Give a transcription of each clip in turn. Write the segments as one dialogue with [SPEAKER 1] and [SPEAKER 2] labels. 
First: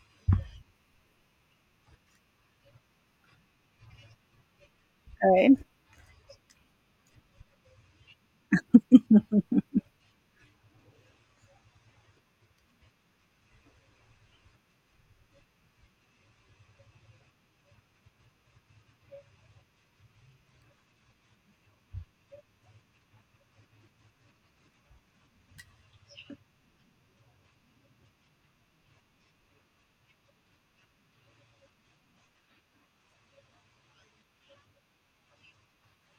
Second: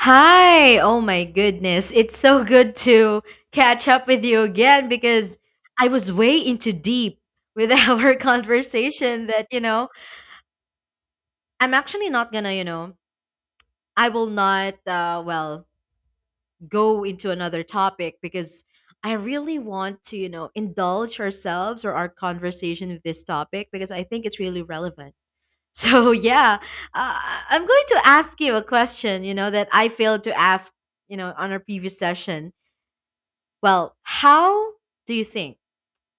[SPEAKER 1] Hi! Oh my goodness. It's so good to catch up with you again
[SPEAKER 2] All
[SPEAKER 1] because
[SPEAKER 2] right.
[SPEAKER 1] I was way into deep with our conversation that, I'm actually not gonna, I will not, well, go into another topic because I really want to, indulge ourselves or our conversation with this topic because I think it's really relevant. So, yeah, uh, I'm going to ask you a question, that I failed to ask, on our previous session. Well, how do you think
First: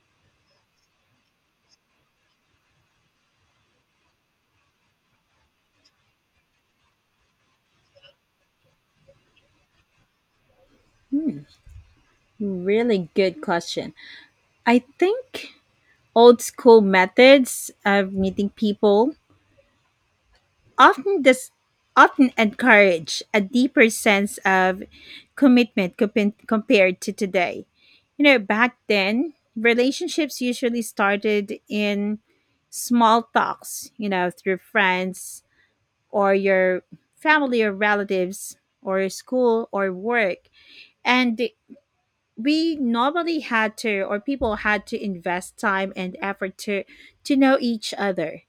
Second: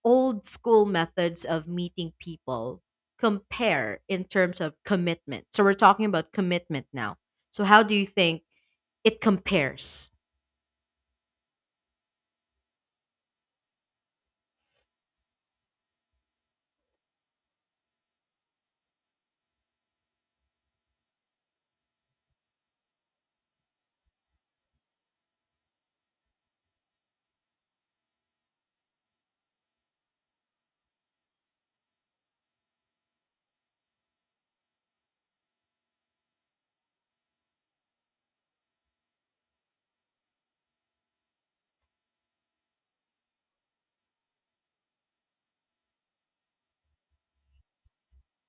[SPEAKER 1] old school methods of meeting people compare in terms of commitment? So we're talking about commitment now. So how do you think it compares?
[SPEAKER 2] Hmm. Really good question. I think old school methods of meeting people often dis- often encourage a deeper sense of commitment compared to today. You know, back then, relationships usually started in small talks, you know, through friends or your family or relatives or school or work. And we normally had to or people had to invest time and effort to know each other.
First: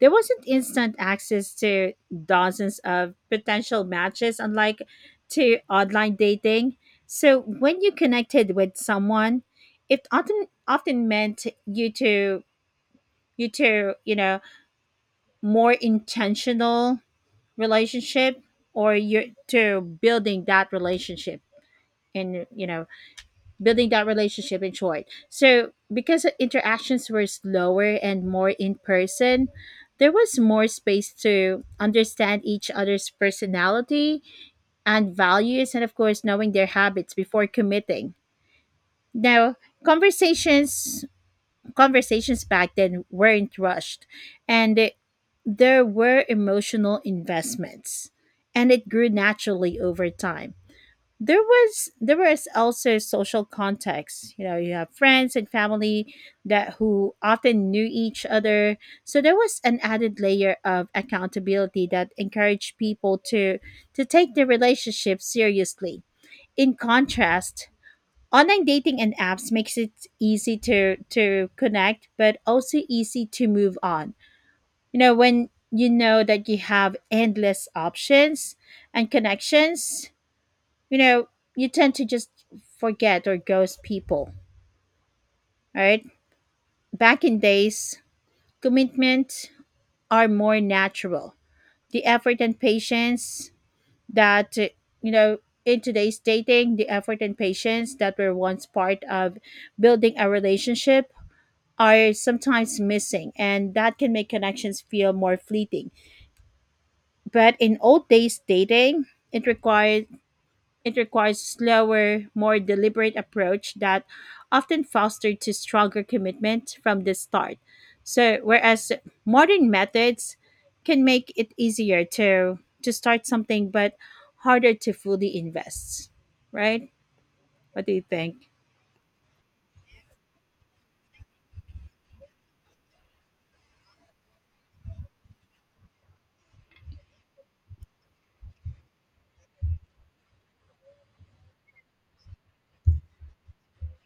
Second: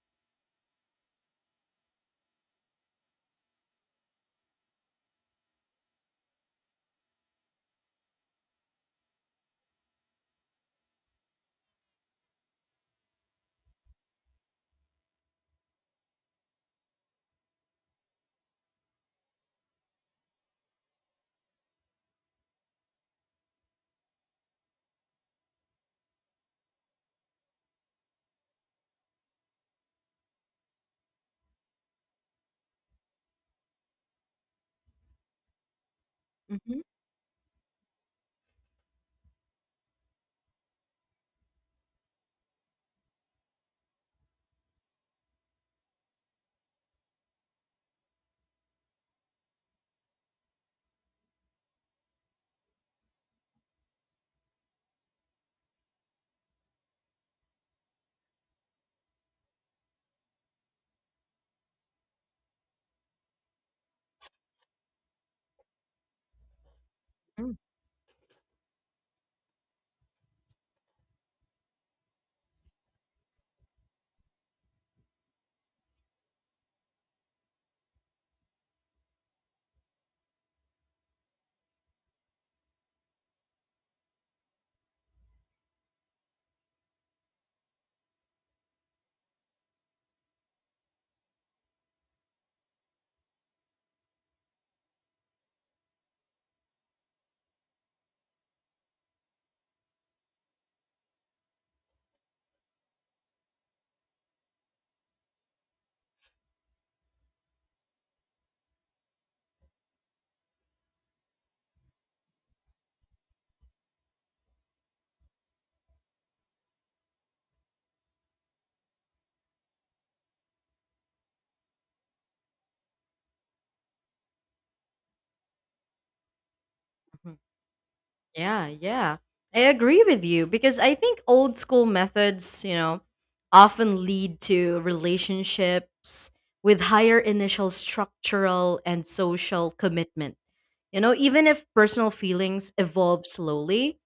[SPEAKER 2] There wasn't instant access to dozens of potential matches, unlike to online dating. So when you connected with someone, it often meant you know, more intentional relationship, or you to building that relationship in, you know, building that relationship in short. So because interactions were slower and more in person, there was more space to understand each other's personality and values, and of course knowing their
[SPEAKER 1] Hmm.
[SPEAKER 2] habits before committing. Now, conversations conversations back then weren't rushed, and there were emotional investments and it grew naturally over time. There was also social context, you know, you have friends and family that who often knew each other, so there was an added layer of accountability that encouraged people to take their relationship seriously. In
[SPEAKER 1] Hmm.
[SPEAKER 2] contrast, online dating and apps makes it easy to connect but also easy to move on. You know, when you know that you have endless options and connections, you know, you tend to just forget or ghost people, right? Back in days, commitment are more natural. The effort and patience that, you know, in today's dating, the effort and patience that were once part of building a relationship are sometimes missing, and that can make connections feel more fleeting. But in old days dating, it required It requires slower, more deliberate approach that often fosters to stronger commitment from the start. So whereas modern methods can make it easier to start something but harder to fully invest. Right? What do you think?
[SPEAKER 1] Yeah, yeah. I agree with you because I think old school methods, often lead to relationships with higher initial structural and social commitment. Even if personal feelings evolve slowly,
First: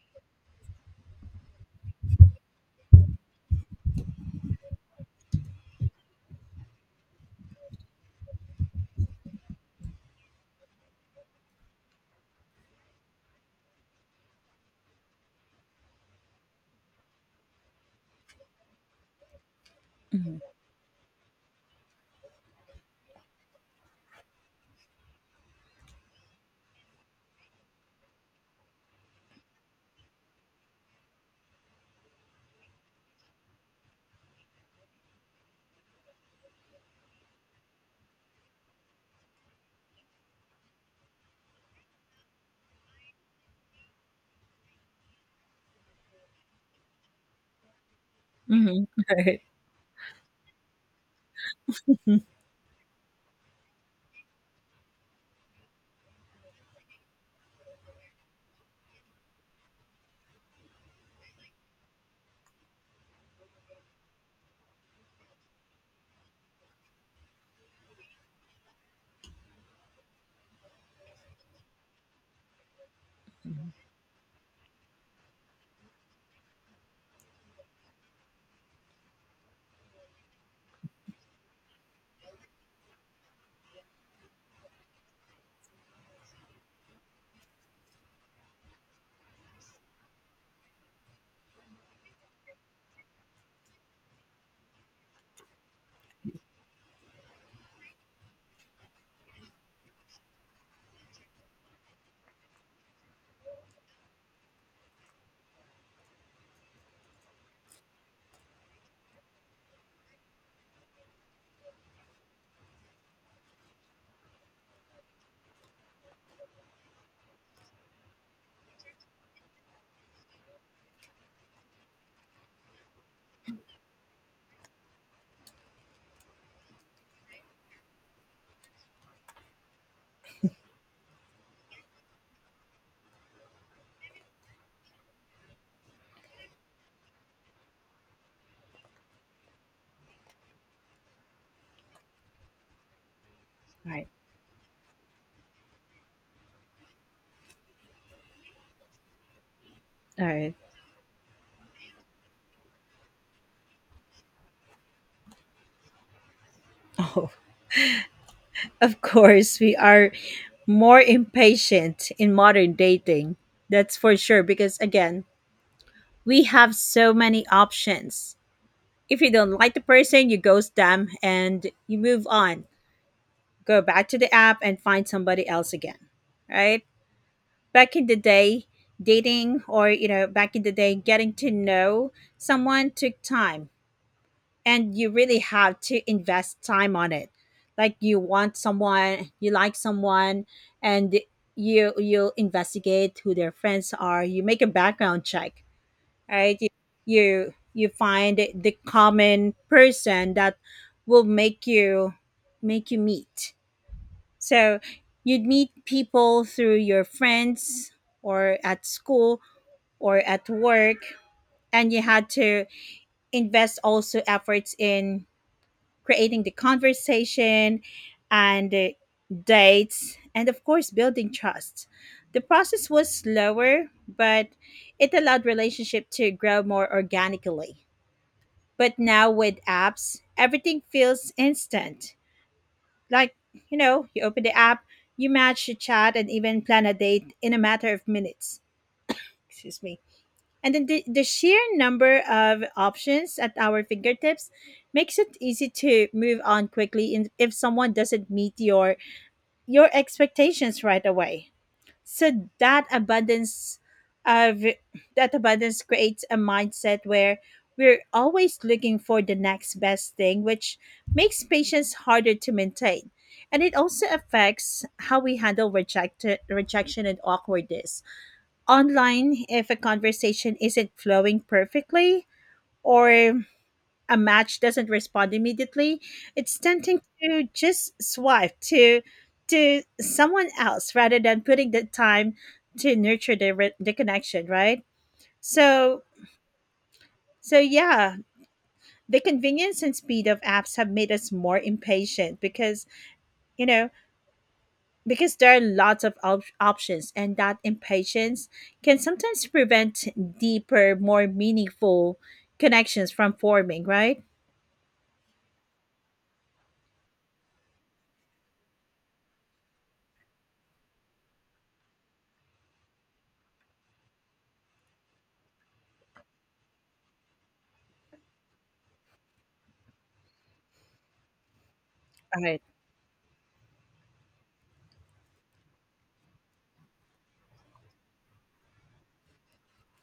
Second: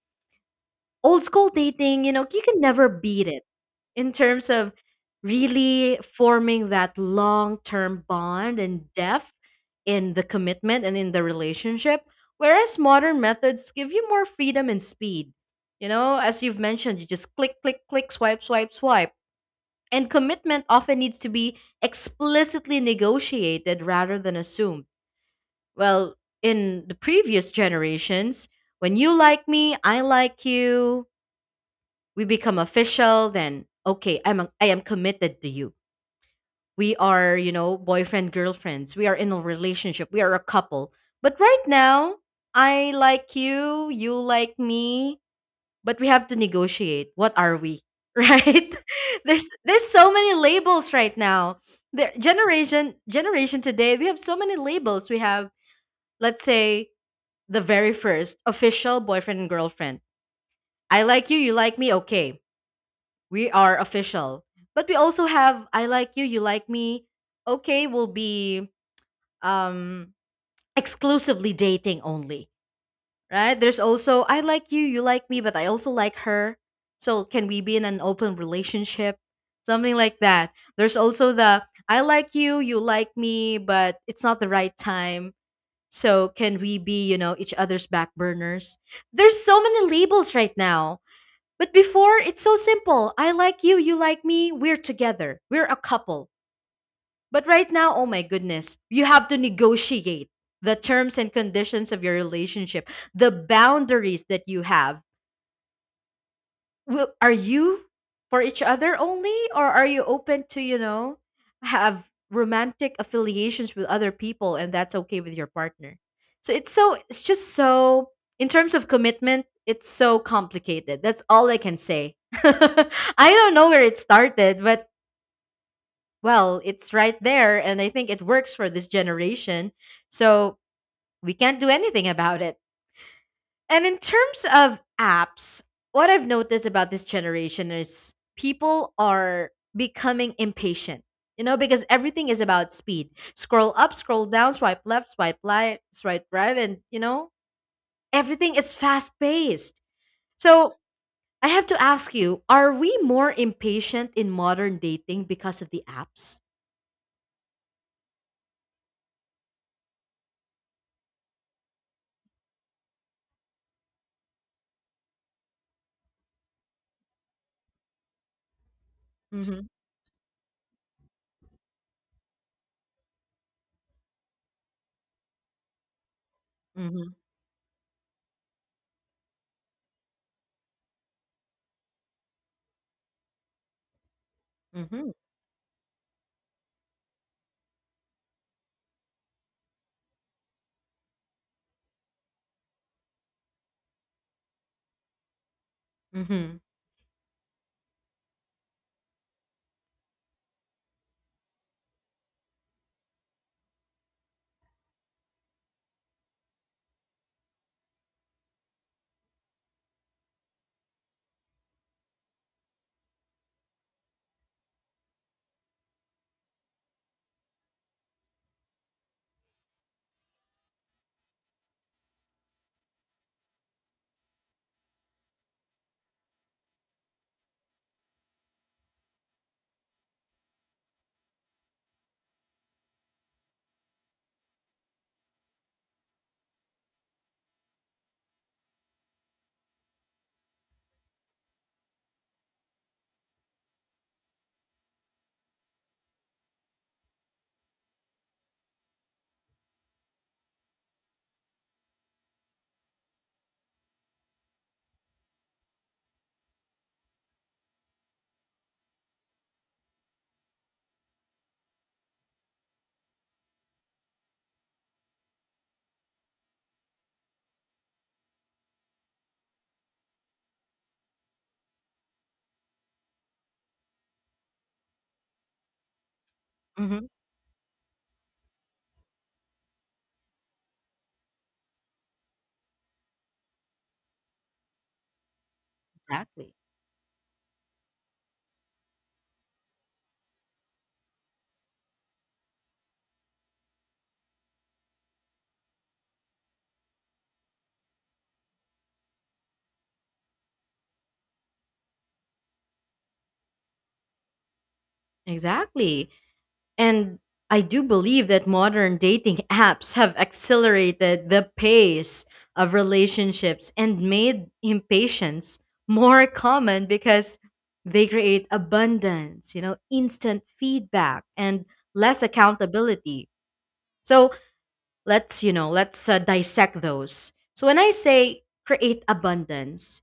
[SPEAKER 1] old school dating, you can never beat it in terms of really forming that long term bond and depth in the commitment and in the relationship. Whereas modern methods give you more freedom and speed. As you've mentioned, you just click, click, click, swipe, swipe, swipe. And
[SPEAKER 2] Mm-hmm.
[SPEAKER 1] commitment often needs to be explicitly negotiated rather than assumed. Well, in the previous generations, when you like me, I like you, we become official. Then okay, I am committed to you. We are, boyfriend girlfriends, we are in a relationship, we are a couple. But right now, I like you like me, but we have to negotiate what are we, right?
[SPEAKER 2] Mm-hmm. All right.
[SPEAKER 1] There's so many labels right now. The generation today, we have so many labels. We have, let's say, the very first official boyfriend and girlfriend. I like you like me, okay, we are official. But we also have I like you like me. Okay, will be um exclusively dating only, right? There's also I like you like me, but I also like her. So can we be in an open relationship? Something like that. There's also the I like you like me, but it's not the right time. So can we be, each other's back burners? There's so many labels right now, but before, it's so simple. I like you like me, we're together. We're a couple. But right now, oh my goodness, you have to negotiate the terms and conditions of your relationship, the boundaries that you have. Well, are you for each other only, or are you open to, have romantic affiliations with other people, and that's okay with your partner? So in terms of commitment, it's so complicated. That's all I can say. I don't know where it started, but well, it's right there. And I think it works for this generation. So we can't do anything about it. And in terms of apps, what I've noticed about this generation is people are becoming impatient, because everything is about speed. Scroll
[SPEAKER 2] All
[SPEAKER 1] up,
[SPEAKER 2] right.
[SPEAKER 1] scroll down, swipe left, swipe right, and, everything is fast paced.
[SPEAKER 2] All right.
[SPEAKER 1] So I have to ask you, are we more impatient in modern dating because of the apps?
[SPEAKER 2] Oh, of course, we are more impatient in modern dating. That's for sure. Because again, we have so many options. If you don't
[SPEAKER 1] Mm-hmm.
[SPEAKER 2] like the person, you ghost them and you move on. Go back to the app and find somebody else again. Right?
[SPEAKER 1] Mm-hmm.
[SPEAKER 2] Back in the day, dating, or you know, back in the day getting to know someone took time, and
[SPEAKER 1] Mm-hmm.
[SPEAKER 2] you really have to invest time on it. Like you want someone, you like someone, and you'll investigate who their friends are, you make a background check, right?
[SPEAKER 1] Mm-hmm.
[SPEAKER 2] You find the common person that will make you meet, so you'd meet people through your friends or at school or at work. And you had to invest also efforts in creating the conversation and dates, and of course building trust. The process was slower, but it allowed relationship to grow more organically. But now with apps, everything feels instant. Like, you know, you open the app, you match the chat, and even plan a date in a matter of minutes. Excuse me. And then the sheer number of options at our fingertips makes it easy to move on quickly in, if someone doesn't meet your expectations right away. So of that abundance creates a mindset where we're always looking for the next best thing, which makes patience harder to maintain. And it also affects how we handle rejection and awkwardness online. If a conversation isn't flowing perfectly, or a match doesn't respond immediately, it's tempting
[SPEAKER 1] Mm-hmm.
[SPEAKER 2] to just swipe to someone else rather than putting the time to nurture the connection, right? So
[SPEAKER 1] Exactly.
[SPEAKER 2] so yeah, the convenience and speed of apps have made us more impatient because, you know, because there are lots of options, and that impatience can sometimes prevent deeper, more meaningful connections from forming, right?
[SPEAKER 1] Exactly. And I do believe that modern dating apps have accelerated the pace of relationships and made impatience more common because they create abundance, instant feedback and less accountability. So let's dissect those. So when I say create abundance,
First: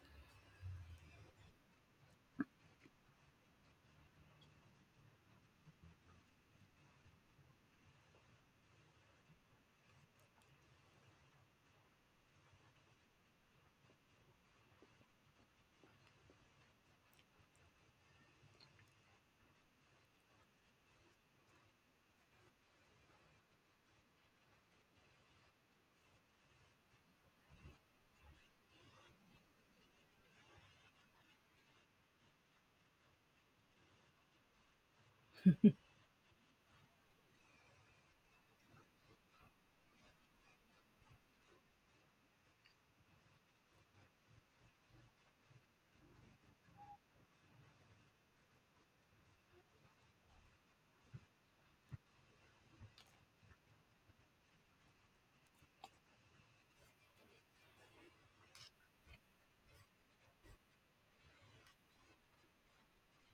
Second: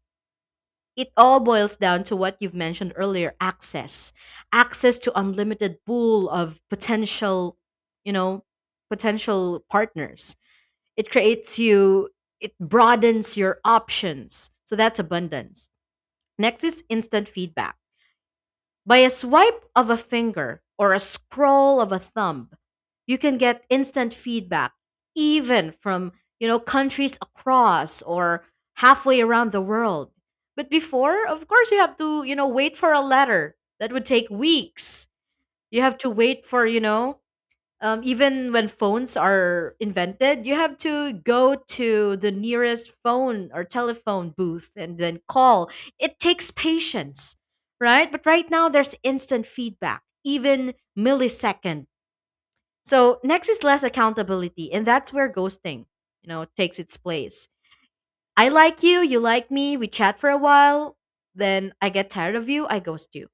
[SPEAKER 1] it all boils down to what you've mentioned earlier, access to unlimited pool of potential, you know potential partners. it creates you it broadens your options, so that's abundance. Next is instant feedback. By a swipe of a finger or a scroll of a thumb, you can get instant feedback, even from, countries across or halfway around the world. But before, of course, you have to, wait for a letter that would take weeks. You have to wait for, even when phones are invented, you have to go to the nearest phone or telephone booth and then call. It takes patience, right? But right now, there's instant feedback, even millisecond. So next is less accountability, and that's where ghosting, takes its place. I like you like me, we chat for a while, then I get tired of you, I ghost you.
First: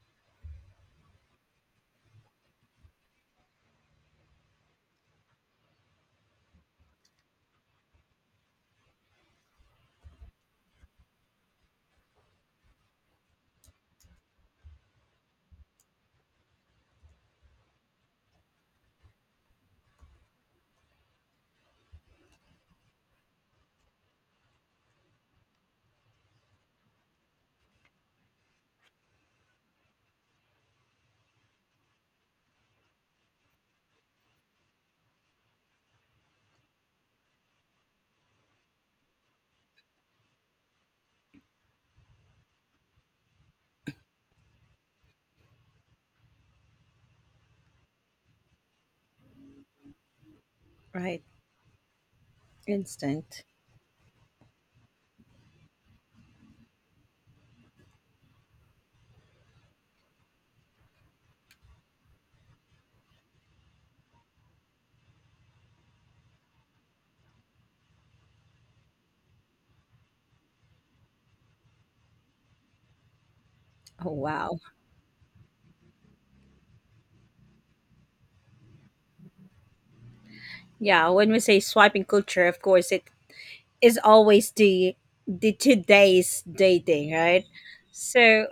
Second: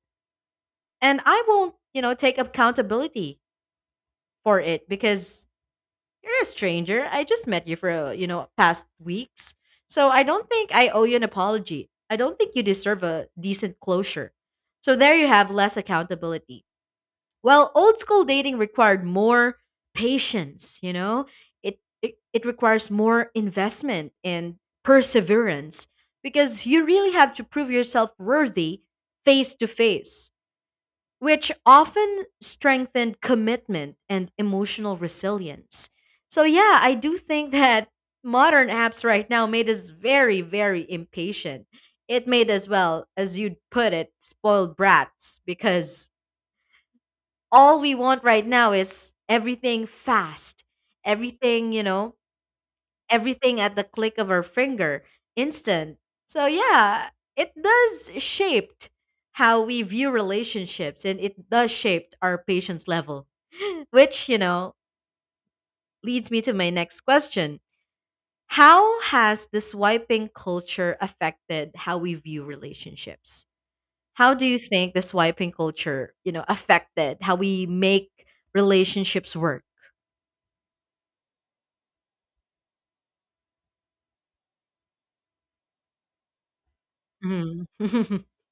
[SPEAKER 1] And I won't, take accountability for it, because you're a stranger. I just met you for, past weeks. So I don't think I owe you an apology. I don't think you deserve a decent closure. So there you have less accountability. Well, old school dating required more patience, you know? It requires more investment and perseverance, because you really have to prove yourself worthy face to face, which often strengthened commitment and emotional resilience. So, yeah, I do think that modern apps right now made us very, very impatient. It made us, well, as you'd put it, spoiled brats, because all we want right now is everything fast,
[SPEAKER 2] Right.
[SPEAKER 1] everything,
[SPEAKER 2] Instant.
[SPEAKER 1] everything at the click of our finger, instant. So yeah, it does shaped how we view relationships, and it does shape our patience level. Which, leads me to my next question. How has the swiping culture affected how we view relationships?
[SPEAKER 2] Oh
[SPEAKER 1] How do you
[SPEAKER 2] wow.
[SPEAKER 1] think the swiping culture, affected how we make relationships work?
[SPEAKER 2] Yeah, when we say swiping culture, of course, it is always the today's dating, right?
[SPEAKER 1] Mm-hmm.
[SPEAKER 2] So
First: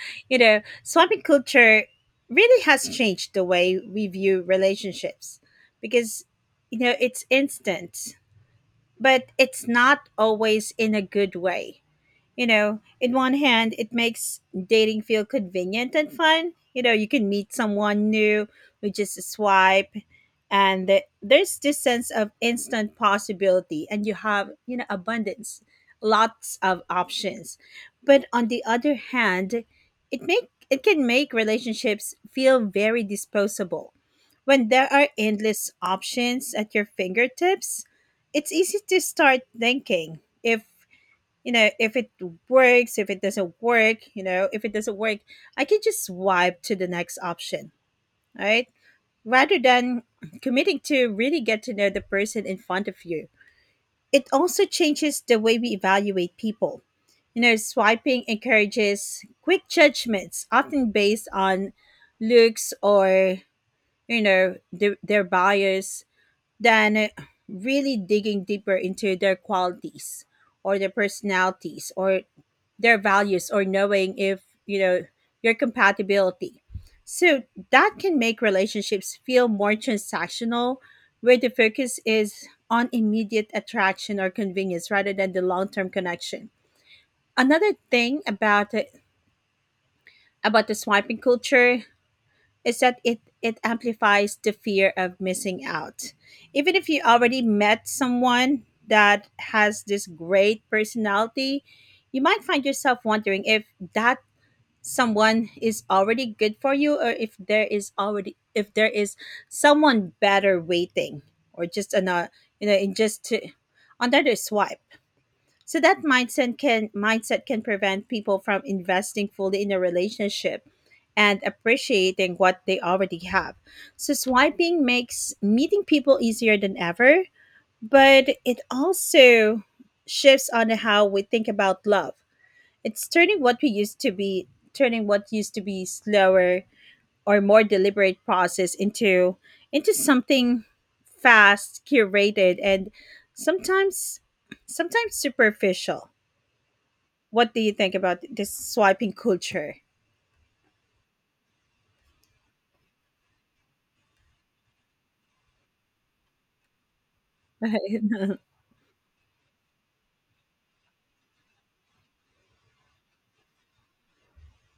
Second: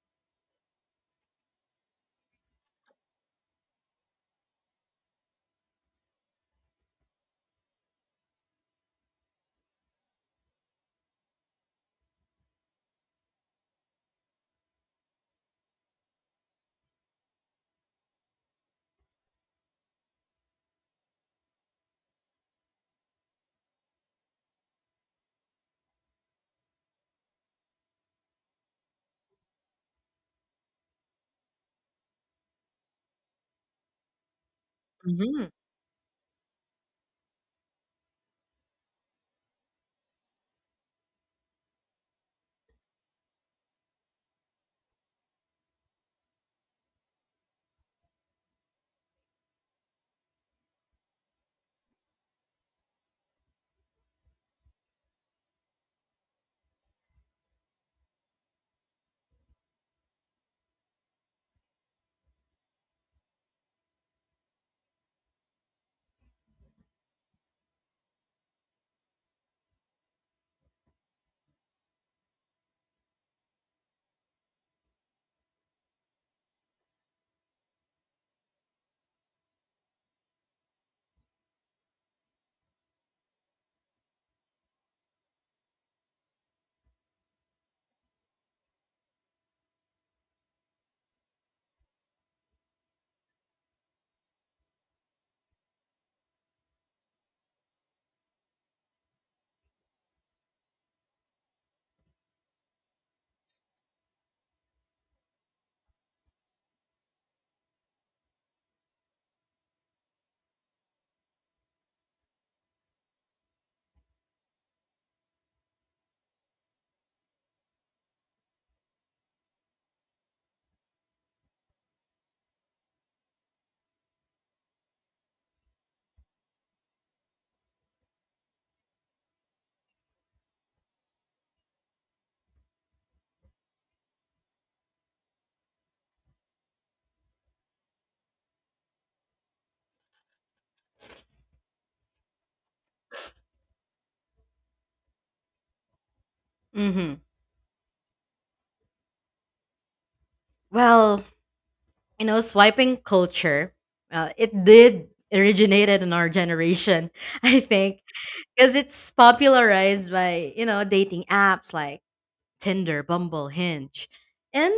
[SPEAKER 2] you know, swiping culture really has changed the way we view relationships because, you know, it's instant, but it's not always in a good way. You know, in one hand, it makes dating feel convenient and fun. You know, you can meet someone new with just a swipe, and there's this sense of instant possibility, and you have, you know, abundance, lots of options. But on the other hand, it can make relationships feel very disposable. When there are endless options at your fingertips, it's easy to start thinking if, you know, if it works if it doesn't work you know if it doesn't work, I can just swipe to the next option, right? Rather than committing to really get to know the person in front of you. It also changes the way we evaluate people. You know, swiping encourages quick judgments, often based on looks or, you know, their bias than really digging deeper into their qualities or their personalities or their values, or knowing if, you know, your compatibility. So that can make relationships feel more transactional, where the focus is on immediate attraction or convenience rather than the long-term connection. Another thing about it, about the swiping culture, is that it amplifies the fear of missing out. Even if you already met someone that has this great personality, you might find yourself wondering if that someone is already good for you, or if there is someone better waiting, or just another, you know, another swipe. So that mindset can prevent people from investing fully in a relationship and appreciating what they already have. So swiping makes meeting people easier than ever, but it also shifts on how we think about love. It's turning what we used to be turning what used to be slower or more deliberate process into something fast, curated, and sometimes sometimes superficial.
[SPEAKER 1] Hmm.
[SPEAKER 2] What do you think about this swiping culture?
[SPEAKER 1] Well, swiping culture, it did originated in our generation, I think, because it's popularized by, dating apps like Tinder, Bumble, Hinge, and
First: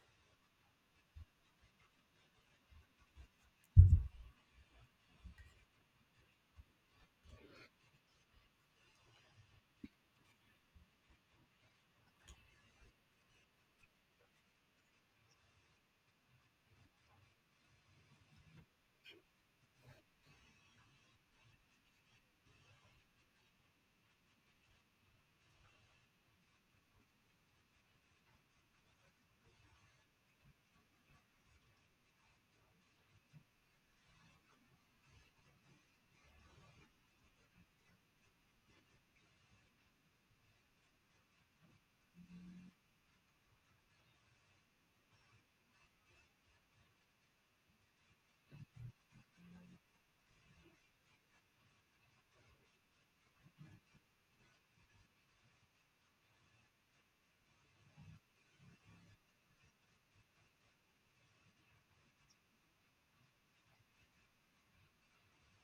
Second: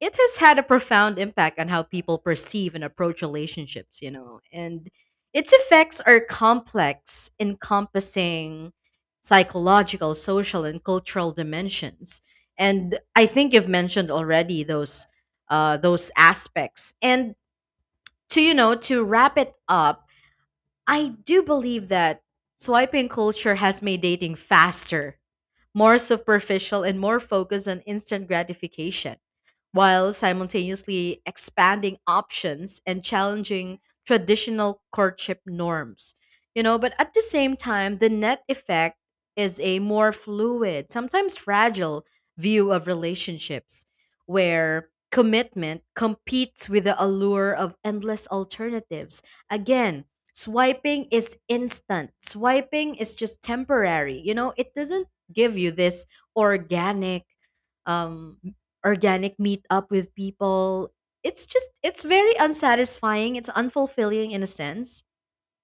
[SPEAKER 1] it has had a profound impact on how people perceive and approach relationships, and its effects are complex, encompassing psychological, social, and cultural dimensions. And I think you've mentioned already those, those aspects. And to you know to wrap it up, I do believe that swiping culture has made dating faster, more superficial, and more focused on instant gratification, while simultaneously expanding options and challenging traditional courtship norms. But at the same time, the net effect is a more fluid, sometimes fragile view of relationships, where commitment competes with the allure of endless alternatives. Again, swiping is instant, swiping is just temporary, it doesn't give you this organic, um organic meet up with people. It's just it's very unsatisfying, it's unfulfilling in a sense,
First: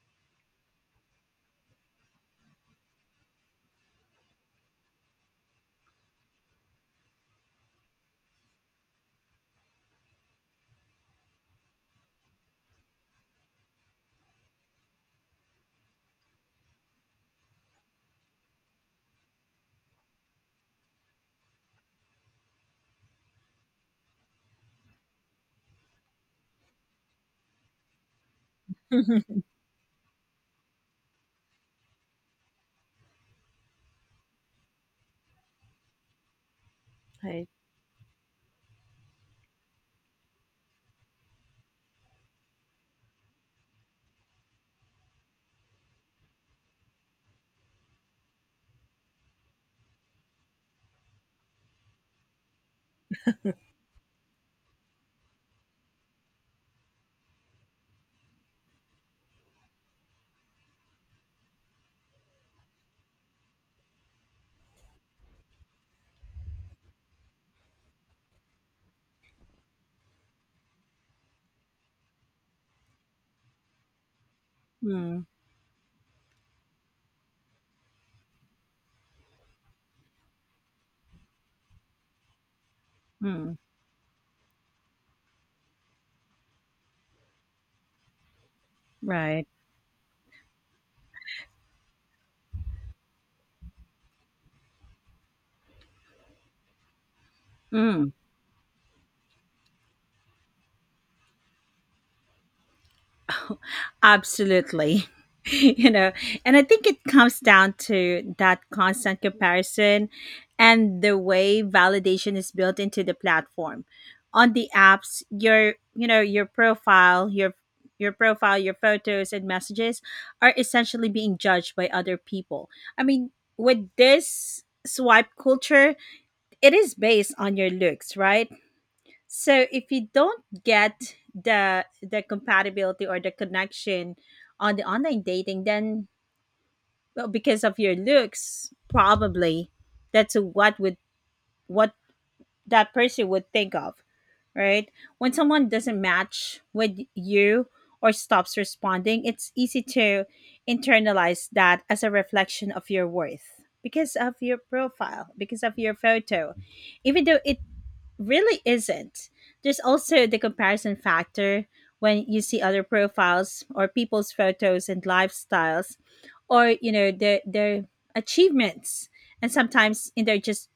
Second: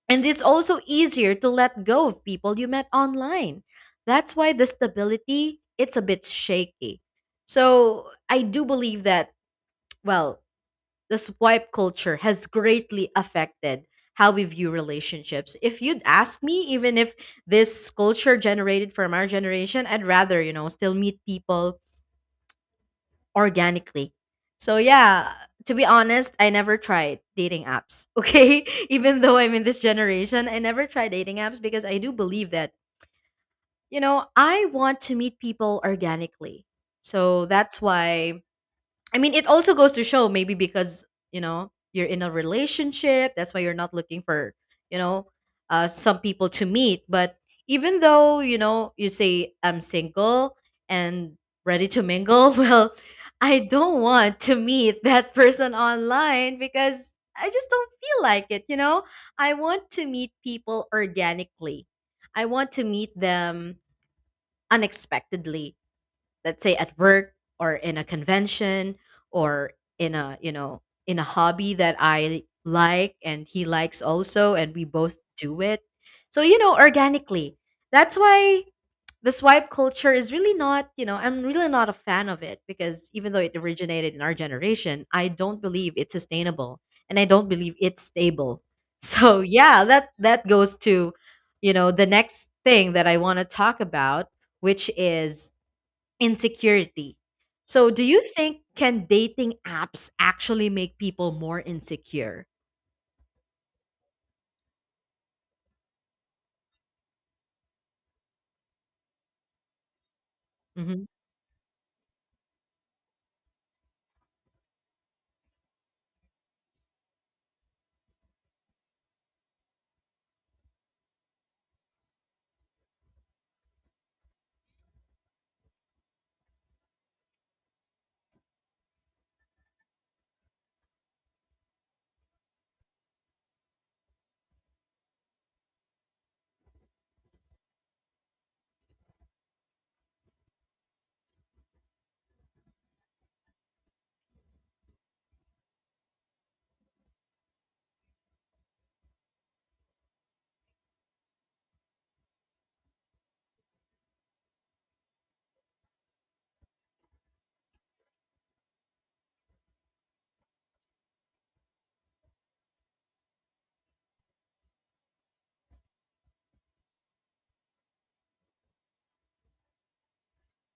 [SPEAKER 1] and it's also easier to let go of people you met online. That's why the stability it's a bit shaky. So I do believe that, well, the swipe culture has greatly affected how we view relationships. If you'd ask me, even if this culture generated from our generation, I'd rather, still meet people organically. So, yeah, to be honest, I never tried dating apps, okay? Even
[SPEAKER 2] Right.
[SPEAKER 1] though I'm in this generation, I never tried dating apps because I do believe that, I want to meet people organically.
[SPEAKER 2] Right.
[SPEAKER 1] So, that's why, I mean, it also goes to show maybe because, you're in a relationship. That's why you're not looking for, you know, some people to meet. But even though, you say, I'm single and ready to mingle, well, I don't want to meet that person online because I just don't feel like it, you know? I want to meet people organically, I want to meet them unexpectedly, let's say at work, or in a convention, or in a you know in a hobby that I like and he likes also, and we both
[SPEAKER 2] Mm,
[SPEAKER 1] do it. So, organically. That's why the swipe culture is really not, I'm really not a fan of it, because even though
[SPEAKER 2] mm,
[SPEAKER 1] it originated in our generation, I don't believe it's sustainable, and I don't believe it's stable. So
[SPEAKER 2] right.
[SPEAKER 1] yeah, that goes to, the next thing that I want to talk about, which is insecurity. So, do
[SPEAKER 2] Mm,
[SPEAKER 1] you think can dating apps actually make people more insecure?
[SPEAKER 2] absolutely. You know, and I think it comes down to that constant comparison and
[SPEAKER 1] Mhm.
[SPEAKER 2] the way validation is built into the platform. On the apps, your profile, your photos, and messages are essentially being judged by other people. I mean, with this swipe culture, it is based on your looks, right? So if you don't get the compatibility or the connection on the online dating, then well, because of your looks, probably that's what that person would think of, right? When someone doesn't match with you or stops responding, it's easy to internalize that as a reflection of your worth because of your profile, because of your photo, even though it really isn't. There's also the comparison factor. When you see other profiles or people's photos and lifestyles, or, you know, their achievements, and sometimes in their just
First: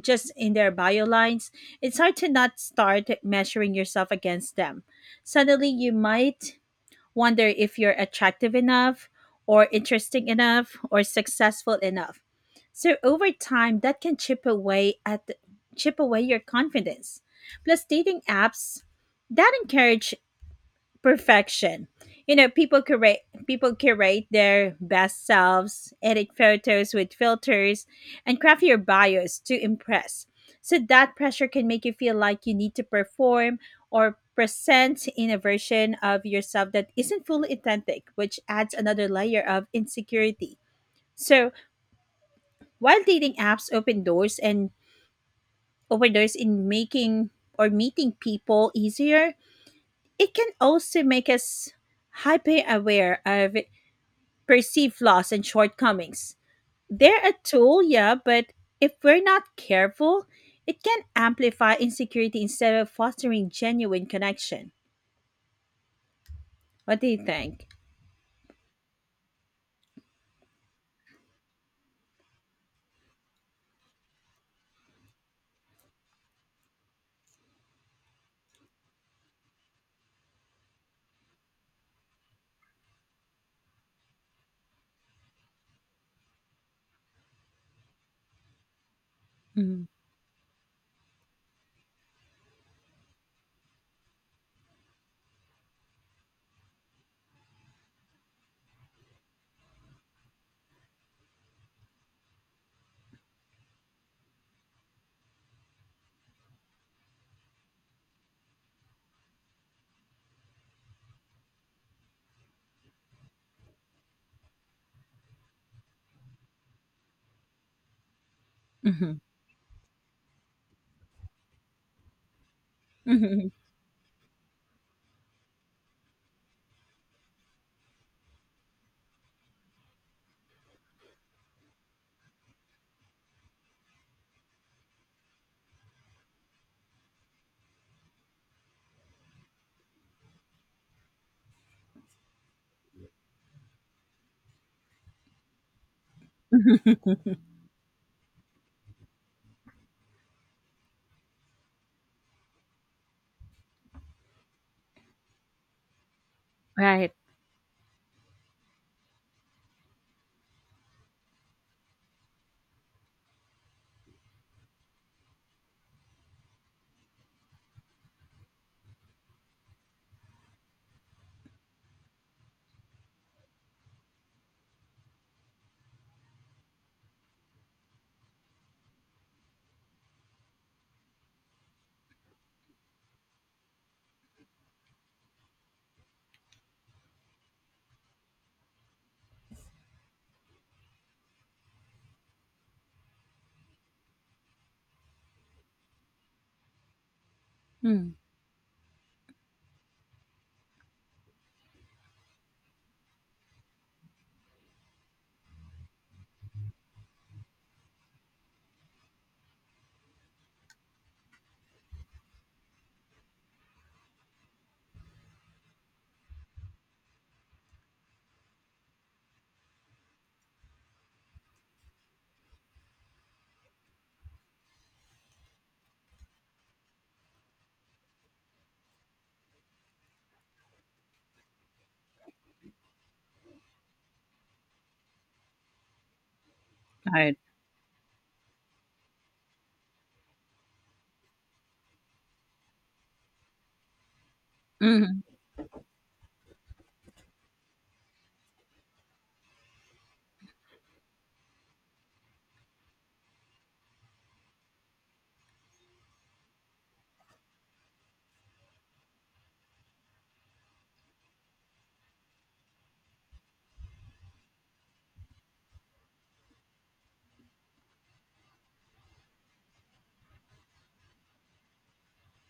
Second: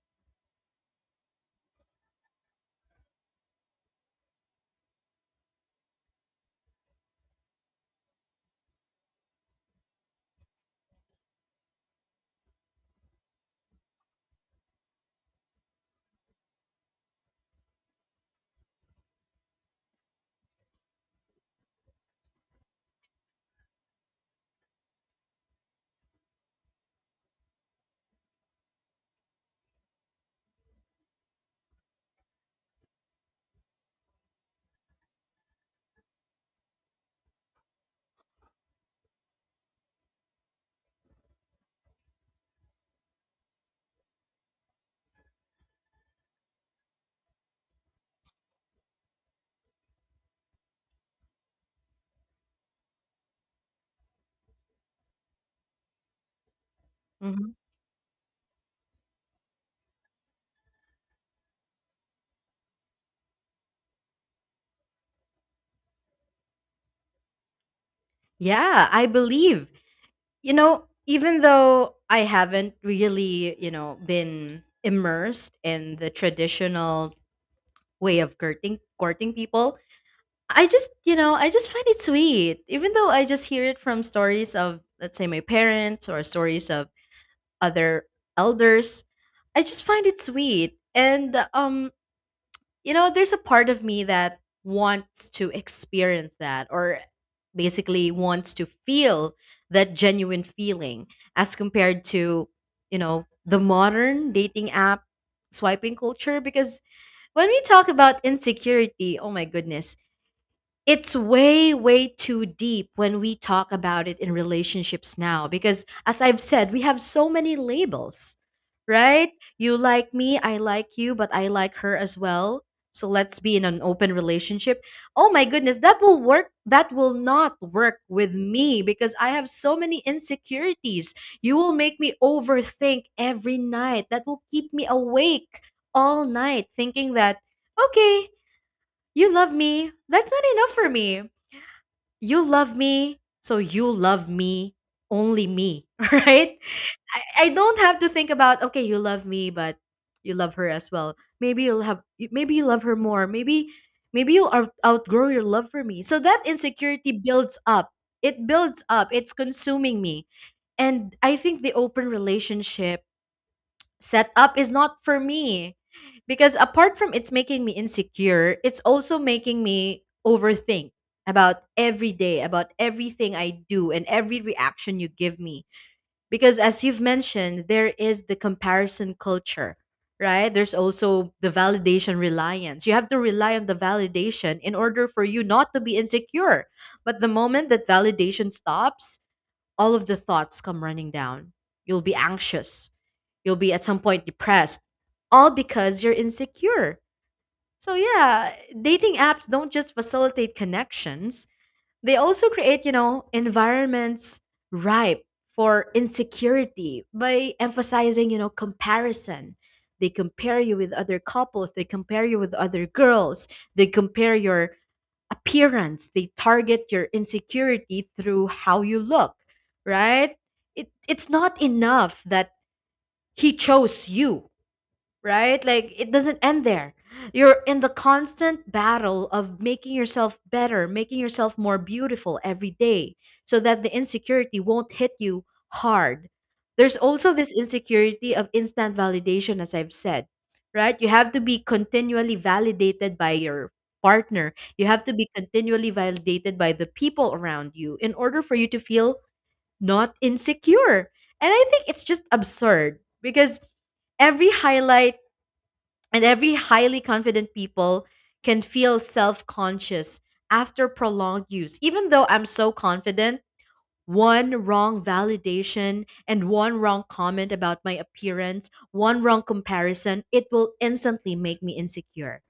[SPEAKER 2] just in their bio lines, it's hard to not start measuring yourself against them. Suddenly you might wonder if you're attractive enough or interesting enough or successful enough. So over time that can chip away your confidence. Plus dating apps that encourage perfection. You know, people curate their best selves, edit photos with filters, and craft your bios to impress. So that pressure can make you feel like you need to perform or present in a version of yourself that isn't fully authentic, which adds another layer of insecurity. So while dating apps open doors in making or meeting people easier, it can also make us hyper aware of perceive flaws and shortcomings. They're a
[SPEAKER 1] Mhm.
[SPEAKER 2] tool, yeah, but if we're not careful, it can amplify insecurity instead of fostering genuine connection. What do you think?
[SPEAKER 1] Yeah, I believe. You know, even though I haven't really, been immersed in the traditional way of courting people, I just, I just find it sweet. Even though I just hear it from stories of, let's say, my parents, or stories of other elders, I just find it sweet. And there's a part of me that wants to experience that, or basically wants to feel that genuine feeling as compared to, the modern dating app swiping culture. Because when we talk about insecurity, oh my goodness, it's way too deep when we talk about it in relationships now because as I've said, we have so many labels,
[SPEAKER 2] Mm-hmm.
[SPEAKER 1] right? You like me, I like you, but I like her as well, so let's
[SPEAKER 2] Mhm.
[SPEAKER 1] be in an open relationship. Oh my goodness, that will work, that will not work with me, because I have so many insecurities. You will make me overthink every night, that will keep me awake all night thinking that, okay, you love me, that's not enough for me. You love me, so you love me, only me, right? I don't have to think about, okay, you love me, but you love her as well. Maybe you'll have, maybe you love her more. Maybe you'll outgrow your love for me. So that
[SPEAKER 2] Right.
[SPEAKER 1] insecurity builds up. It builds up. It's consuming me. And I think the open relationship setup is not for me, because apart from it's making me insecure, it's also making me overthink about every day, about everything I do and every reaction you give me. Because as you've mentioned, there is the comparison culture, right? There's also the validation reliance. You have to rely on the validation in order for you not to be insecure. But the moment that validation stops, all of the thoughts come running down. You'll be anxious. You'll be at some point depressed, all because you're insecure. So,
[SPEAKER 2] Mm.
[SPEAKER 1] yeah, dating apps don't just facilitate connections, they also create, environments ripe for insecurity by emphasizing, comparison. They compare you with other couples, they compare you with other girls, they compare your appearance, they target your insecurity through how you look, right? It's not enough that he chose you, right? Like, it doesn't end there. You're in the constant battle of making yourself better, making yourself more beautiful every day so that the insecurity won't hit you hard. There's also
[SPEAKER 2] Right.
[SPEAKER 1] this insecurity of instant validation, as I've said, right? You have to be continually validated by your partner, you have to be continually validated by the people around you in order for you to feel not insecure. And I think it's just absurd because every highlight and every highly confident people can feel self-conscious after prolonged use. Even though I'm so confident, one wrong validation and one wrong comment about my appearance, one wrong comparison, it will instantly make me insecure,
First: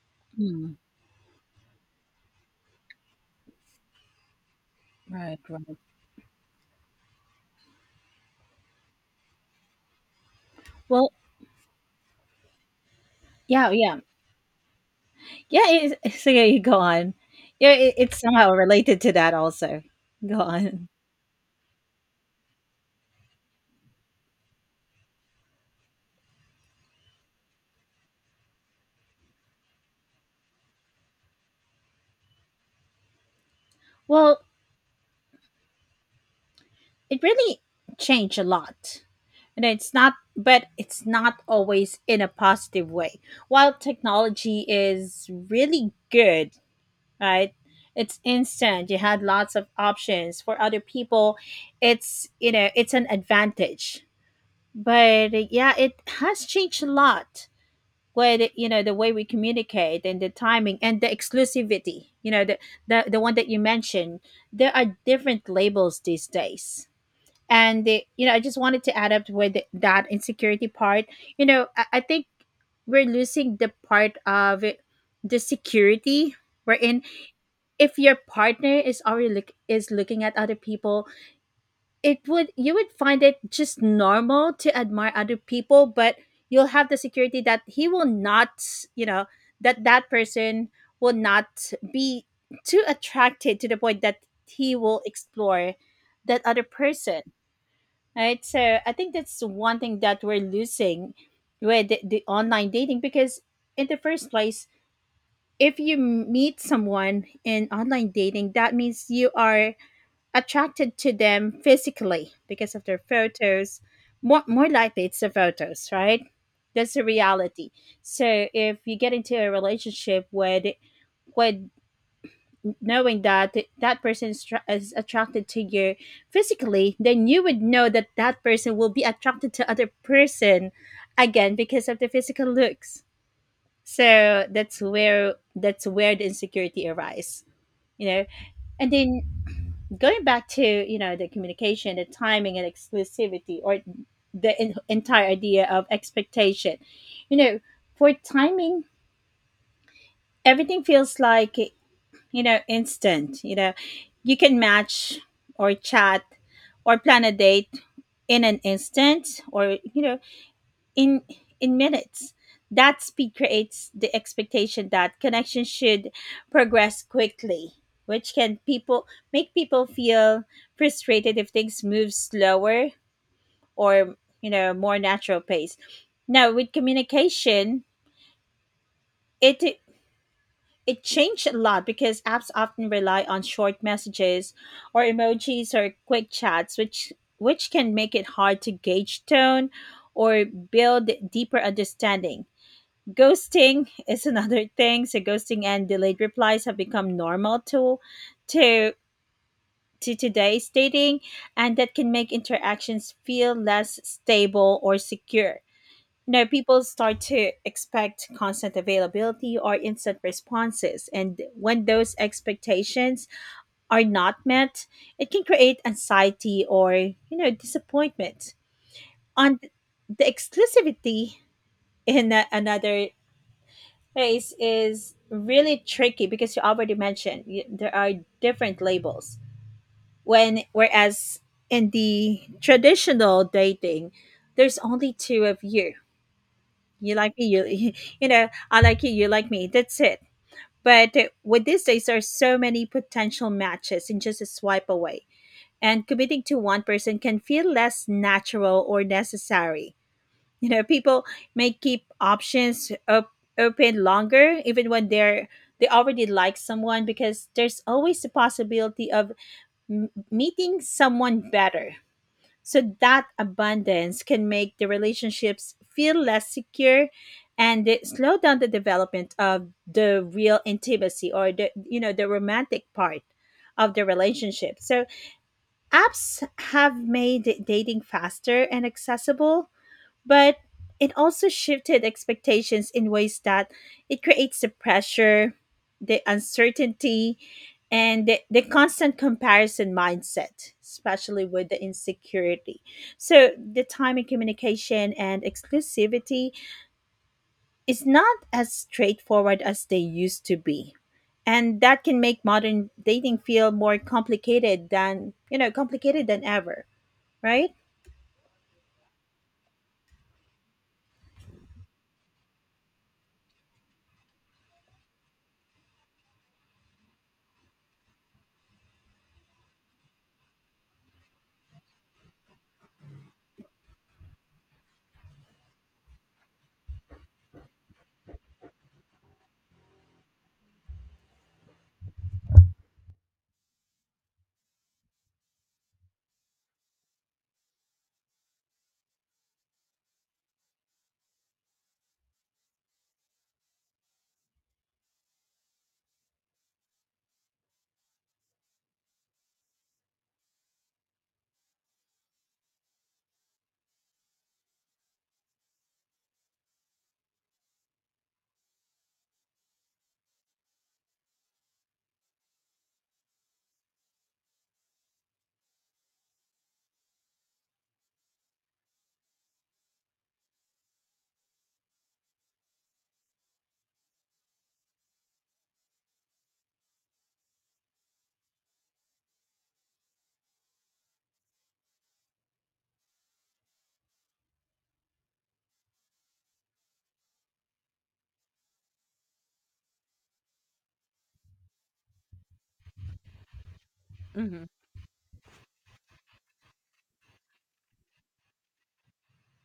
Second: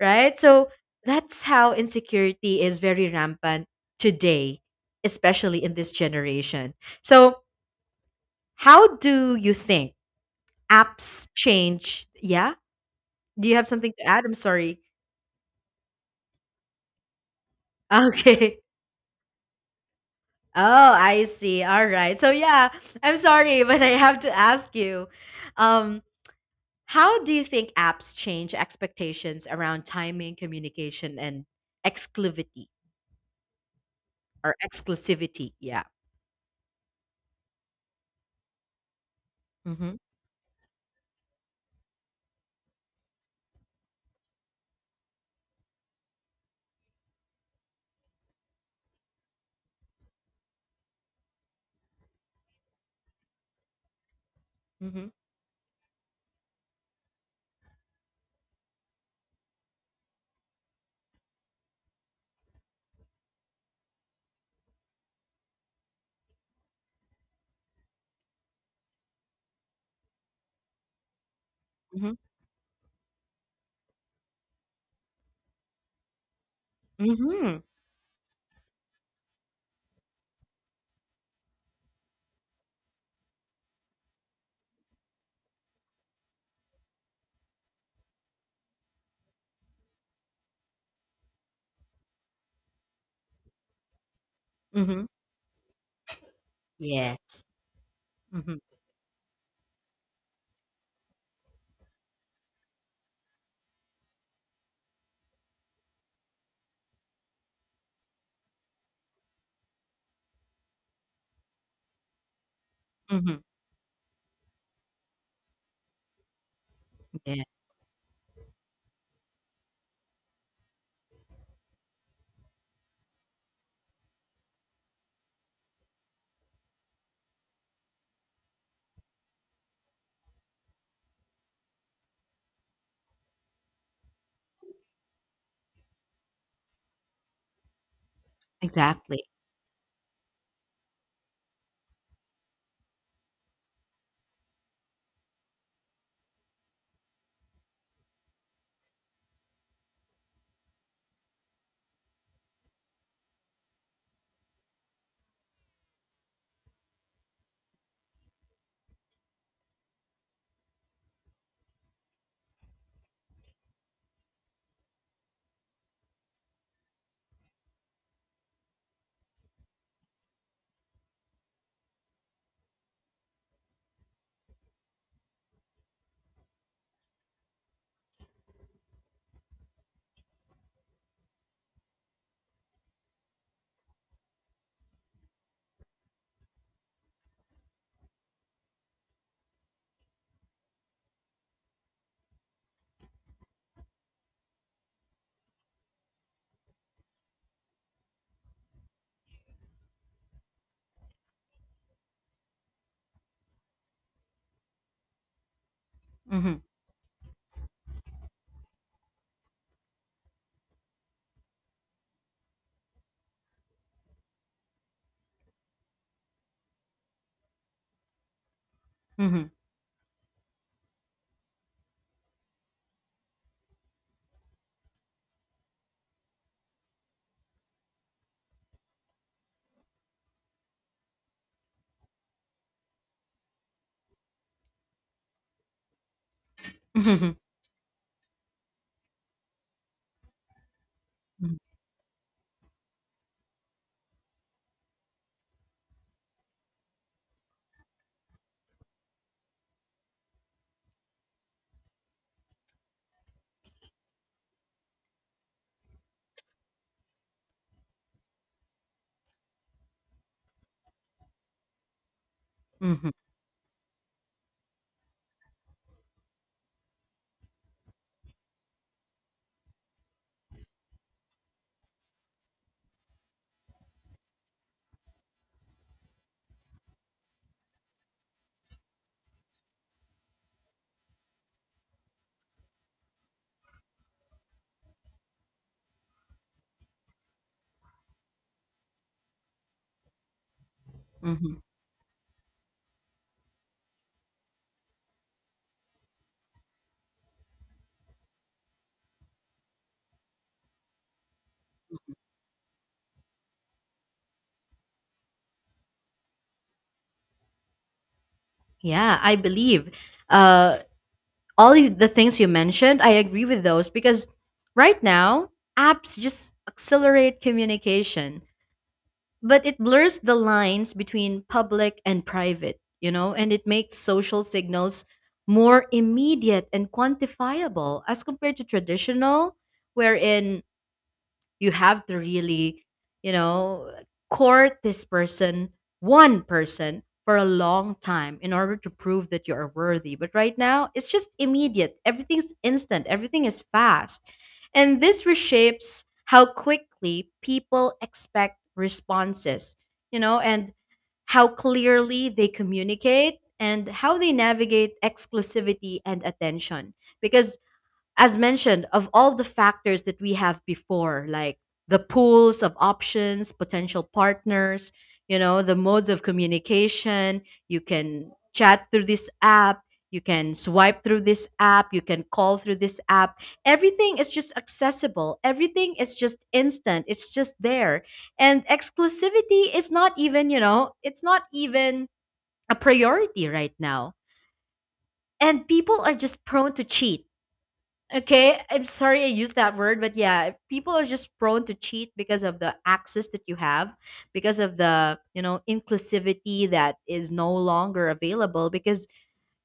[SPEAKER 1] right? So
[SPEAKER 2] Mm-hmm.
[SPEAKER 1] that's how insecurity is very rampant today,
[SPEAKER 2] Right.
[SPEAKER 1] especially in
[SPEAKER 2] Right.
[SPEAKER 1] this generation. So, how do you think
[SPEAKER 2] Well,
[SPEAKER 1] apps change? Yeah, do you have
[SPEAKER 2] yeah,
[SPEAKER 1] something
[SPEAKER 2] yeah,
[SPEAKER 1] to add? I'm sorry.
[SPEAKER 2] yeah. It's, so yeah, you go on. Yeah, it's somehow
[SPEAKER 1] Okay.
[SPEAKER 2] related to that also. Go
[SPEAKER 1] Oh,
[SPEAKER 2] on.
[SPEAKER 1] I see. All right. So yeah, I'm sorry, but I have to ask you, um, how do you think apps change expectations around timing, communication, and exclusivity
[SPEAKER 2] Well,
[SPEAKER 1] or exclusivity? Yeah.
[SPEAKER 2] it really changed a lot. And
[SPEAKER 1] Mm-hmm.
[SPEAKER 2] it's not always in a positive way. While technology is really good, right, it's instant, you had lots of options for other people. It's, you know, it's an advantage.
[SPEAKER 1] Mm-hmm.
[SPEAKER 2] But yeah, it has changed a lot with, you know, the way we communicate, and the timing and the exclusivity, you know, the one that you mentioned. There are different labels these days, and they, you know, I just wanted to add up with that insecurity part. You know, I
[SPEAKER 1] Mm-hmm.
[SPEAKER 2] think we're losing the part of it, the security we're in.
[SPEAKER 1] Mm-hmm.
[SPEAKER 2] If your partner is already looking at other people, it would, you would find it just normal to admire other people, but you'll have the security that he will not, you know, that that person will not be too attracted to the point that he will
[SPEAKER 1] Mm-hmm.
[SPEAKER 2] explore that other person,
[SPEAKER 1] Yes.
[SPEAKER 2] right?
[SPEAKER 1] Mm-hmm.
[SPEAKER 2] So I think that's one thing that we're losing with the online dating. Because in the first place, if you meet someone in online dating, that means you are attracted to them physically because of their
[SPEAKER 1] Mm-hmm.
[SPEAKER 2] photos. More likely it's the photos, right? That's the
[SPEAKER 1] Yeah.
[SPEAKER 2] reality. So if you get into a relationship with knowing that that person is, is attracted to you physically, then you would know that that person will be attracted to other person again because of the physical looks. So that's where the insecurity arises, you know. And then
[SPEAKER 1] Exactly.
[SPEAKER 2] going back to, you know, the communication, the timing, and exclusivity, or the entire idea of expectation. You know, for timing, everything feels like, you know, instant. You know, you can match or chat or plan a date in an instant, or, you know, in in minutes. That speed creates the expectation that connection should progress quickly, which can people make people feel frustrated if things move slower or, you know, more natural pace. Now, with communication, it It changed a lot because apps often rely on short messages or emojis or quick chats, which can make it hard to gauge tone or build deeper understanding. Ghosting is another thing. So ghosting and delayed replies have become normal to to today's dating, and that can make interactions feel less stable or secure. Now
[SPEAKER 1] Mm-hmm.
[SPEAKER 2] people start to expect constant availability or instant responses. And when those expectations are not met, it can create anxiety or, you know, disappointment.
[SPEAKER 1] Mm-hmm.
[SPEAKER 2] On the exclusivity in another place is really tricky because you already mentioned there are different labels. When Whereas in the traditional dating, there's only two of you. You
[SPEAKER 1] Mm-hmm.
[SPEAKER 2] like me, you you know, I like you like me, that's it. But with these days there are so many potential matches in just a swipe away, and committing to one person can feel less natural or necessary. You know, people may keep options open longer even when they already like someone, because there's always the possibility of meeting someone better. So
[SPEAKER 1] Mm-hmm.
[SPEAKER 2] that abundance can make the relationships feel less secure, and it slow down the development of the real intimacy, or the, you know, the romantic part of the relationship. So apps have made dating faster and accessible, but it also shifted expectations in ways that it creates the pressure, the uncertainty, and the constant comparison mindset, especially
[SPEAKER 1] Mm-hmm.
[SPEAKER 2] with the insecurity. So, the time in communication and exclusivity is not as straightforward as they used to be. And that can make modern dating feel more complicated than, you know, complicated than ever, right?
[SPEAKER 1] Yeah, I believe. Uh, all the things you mentioned, I agree with those because right now, apps just accelerate communication, but it blurs the lines between public and private, you know, and it makes social signals more immediate and quantifiable as compared to traditional, wherein you have to really, you know, court this person, one person for a long time in order to prove that you are worthy. But right now it's just immediate, everything's instant, everything is fast. And this reshapes how quickly people expect responses, you know, and how clearly they communicate and how they navigate exclusivity and attention. Because as mentioned, of all the factors that we have before, like the pools of options, potential partners, you know, the modes of communication, you can chat through this app, you can swipe through this app, you can call through this app. Everything is just accessible, everything is just instant, it's just there. And exclusivity is not even, you know, it's not even a priority right now. And people are just prone to cheat. Okay, I'm sorry I used that word, but yeah, people are just prone to cheat because of the access that you have, because
[SPEAKER 2] Hmm.
[SPEAKER 1] of the, you know, inclusivity that is no longer available because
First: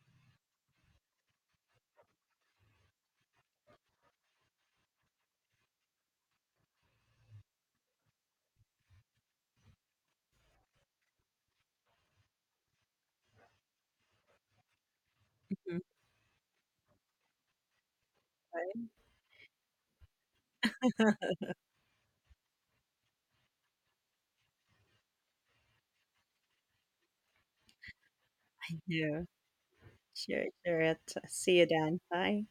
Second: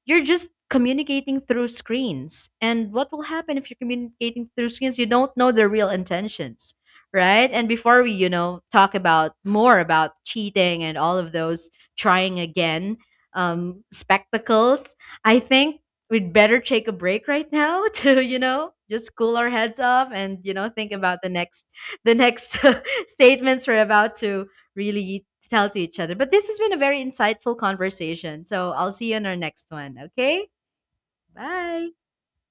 [SPEAKER 1] you're just communicating through screens. And what will happen if you're communicating through screens? You don't know their real intentions, right? And before we, you know, talk about more about cheating and all of those, trying again, spectacles, I
[SPEAKER 2] Hmm.
[SPEAKER 1] think we'd better take a break right now to, you know, just cool our heads off and, you know, think about the
[SPEAKER 2] Right.
[SPEAKER 1] next, the next statements we're about to really tell to each other. But this has been a very insightful conversation. So I'll see you
[SPEAKER 2] Yeah.
[SPEAKER 1] in our next one.
[SPEAKER 2] Sure,
[SPEAKER 1] Okay?
[SPEAKER 2] sure. It's, see you
[SPEAKER 1] Bye.
[SPEAKER 2] then. Bye.